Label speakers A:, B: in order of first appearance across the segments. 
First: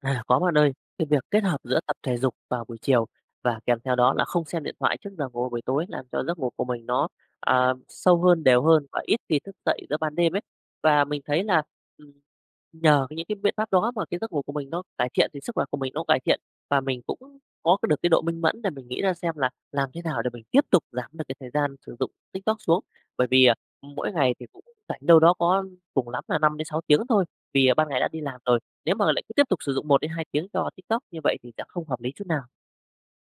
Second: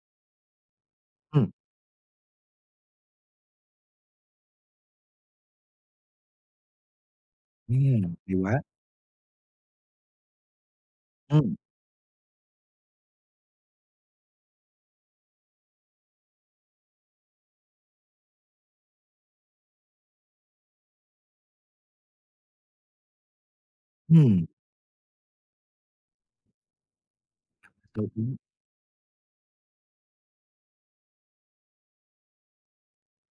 A: À, có bạn ơi. Cái việc kết
B: Ừm.
A: hợp giữa tập thể dục vào buổi chiều và kèm theo đó là không xem điện thoại trước giờ ngủ buổi tối làm cho giấc ngủ của mình nó, ờ,
B: Ừm.
A: sâu
B: Hay
A: hơn, đều
B: quá!
A: hơn và ít khi thức dậy giữa ban đêm ấy. Và mình thấy
B: Ừm.
A: là, ừm, nhờ cái những cái biện pháp đó mà cái giấc ngủ của mình nó cải thiện, thì sức khỏe của mình nó cải thiện và mình cũng có cái được cái độ minh mẫn để mình nghĩ ra xem là làm thế nào để mình tiếp tục giảm được cái thời gian sử dụng TikTok xuống. Bởi vì, à, mỗi ngày thì
B: Ừm.
A: cũng rảnh đâu đó có cùng lắm là 5-6 tiếng thôi vì, ờ, ban ngày
B: Ờ,
A: đã đi
B: đúng.
A: làm rồi, nếu mà lại cứ tiếp tục sử dụng 1-2 tiếng cho TikTok như vậy thì sẽ không hợp lý chút nào.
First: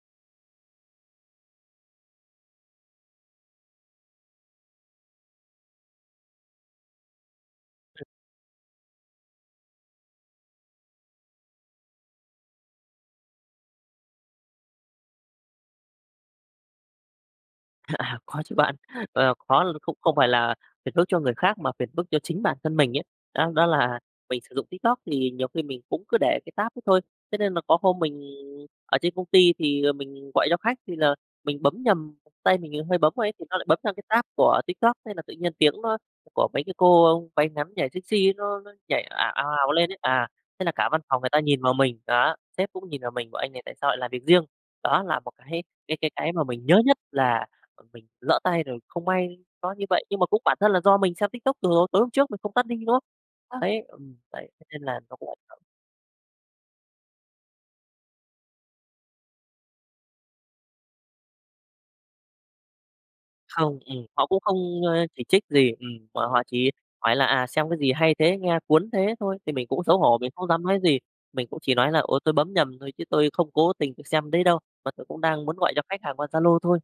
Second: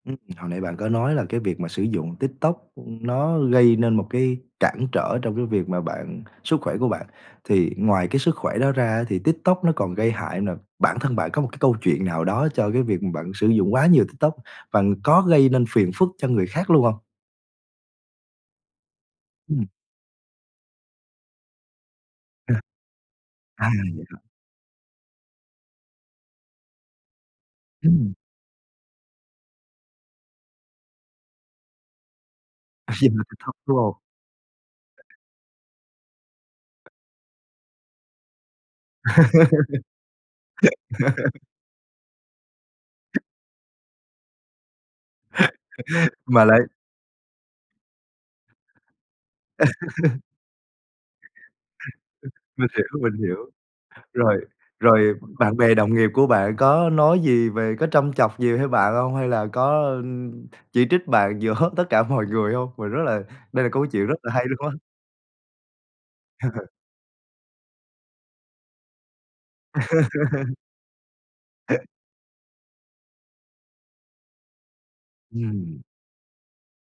B: Ừm, hồi nãy bạn có nói là cái việc mà sử dụng TikTok, ưm, nó gây nên một cái cản trở trong cái việc mà bạn sức khỏe của bạn. Thì
A: Ừm.
B: ngoài cái sức khỏe đó ra á thì TikTok nó còn gây hại nà, bản thân bạn có một cái câu chuyện nào đó cho cái việc mà bạn sử dụng quá nhiều TikTok và có gây nên phiền phức cho người khác luôn hông?
A: Có chứ bạn. Ờ, có
B: Ừm.
A: l cũng không phải là phiền phức cho người khác mà phiền phức cho chính
B: À.
A: bản thân mình ấy. Đó, đó
B: À,
A: là
B: vậy hả?
A: mình sử dụng TikTok thì nhiều khi mình cũng cứ để cái tab đó thôi, thế nên mà có hôm
B: Ừm.
A: mình ở trên công ty thì, ờ, mình gọi cho khách thì là mình bấm nhầm, tay mình
B: Ờ,
A: hơi
B: vậy
A: bấm vào
B: hả?
A: ấy, thì
B: Tiktok,
A: nó lại
B: đúng
A: bấm
B: hông?
A: sang cái tab của TikTok thế là tự nhiên tiếng nó của mấy cái cô váy ngắn thì nhảy sexy nó nó nhảy ào, ào, ào lên ấy. À, thế là cả văn phòng người ta nhìn vào mình, đó, sếp cũng nhìn vào mình bảo: "Anh này tại sao lại làm việc riêng?" Đó là một cái cái cái cái mà
B: Mà lại
A: mình nhớ nhất là, ờ, mình lỡ tay rồi không may nó như vậy, nhưng mà cũng bản thân là do mình xem TikTok từ hồi tối hôm trước mình
B: [unintelligible]
A: không tắt
B: Mình
A: đi,
B: hiểu,
A: đúng không?
B: mình hiểu.
A: Đấy, ừm,
B: Rồi,
A: đấy thế nên là
B: rồi,
A: nó
B: ờ,
A: cũng ảnh
B: bạn
A: hưởng.
B: bè đồng nghiệp của bạn có nói gì về có trâm chọc gì theo bạn hông? Hay là có, ưm, chỉ trích bạn giữa hết tất cả mọi người hông? Mình rất là đây là
A: Không,
B: câu
A: ừm,
B: chuyện rất
A: họ
B: là
A: cũng
B: hay luôn á.
A: không, ơ, chỉ trích gì, ừm, mà họ chỉ hỏi là, à, xem cái gì hay thế, nghe cuốn thế thôi, thì mình cũng xấu hổ, mình không dám nói gì, mình cũng chỉ nói là "Ồ, tôi bấm nhầm thôi, chứ tôi không cố tình tôi xem đấy đâu và tôi cũng đang muốn gọi
B: Ừm.
A: cho khách hàng qua Zalo thôi."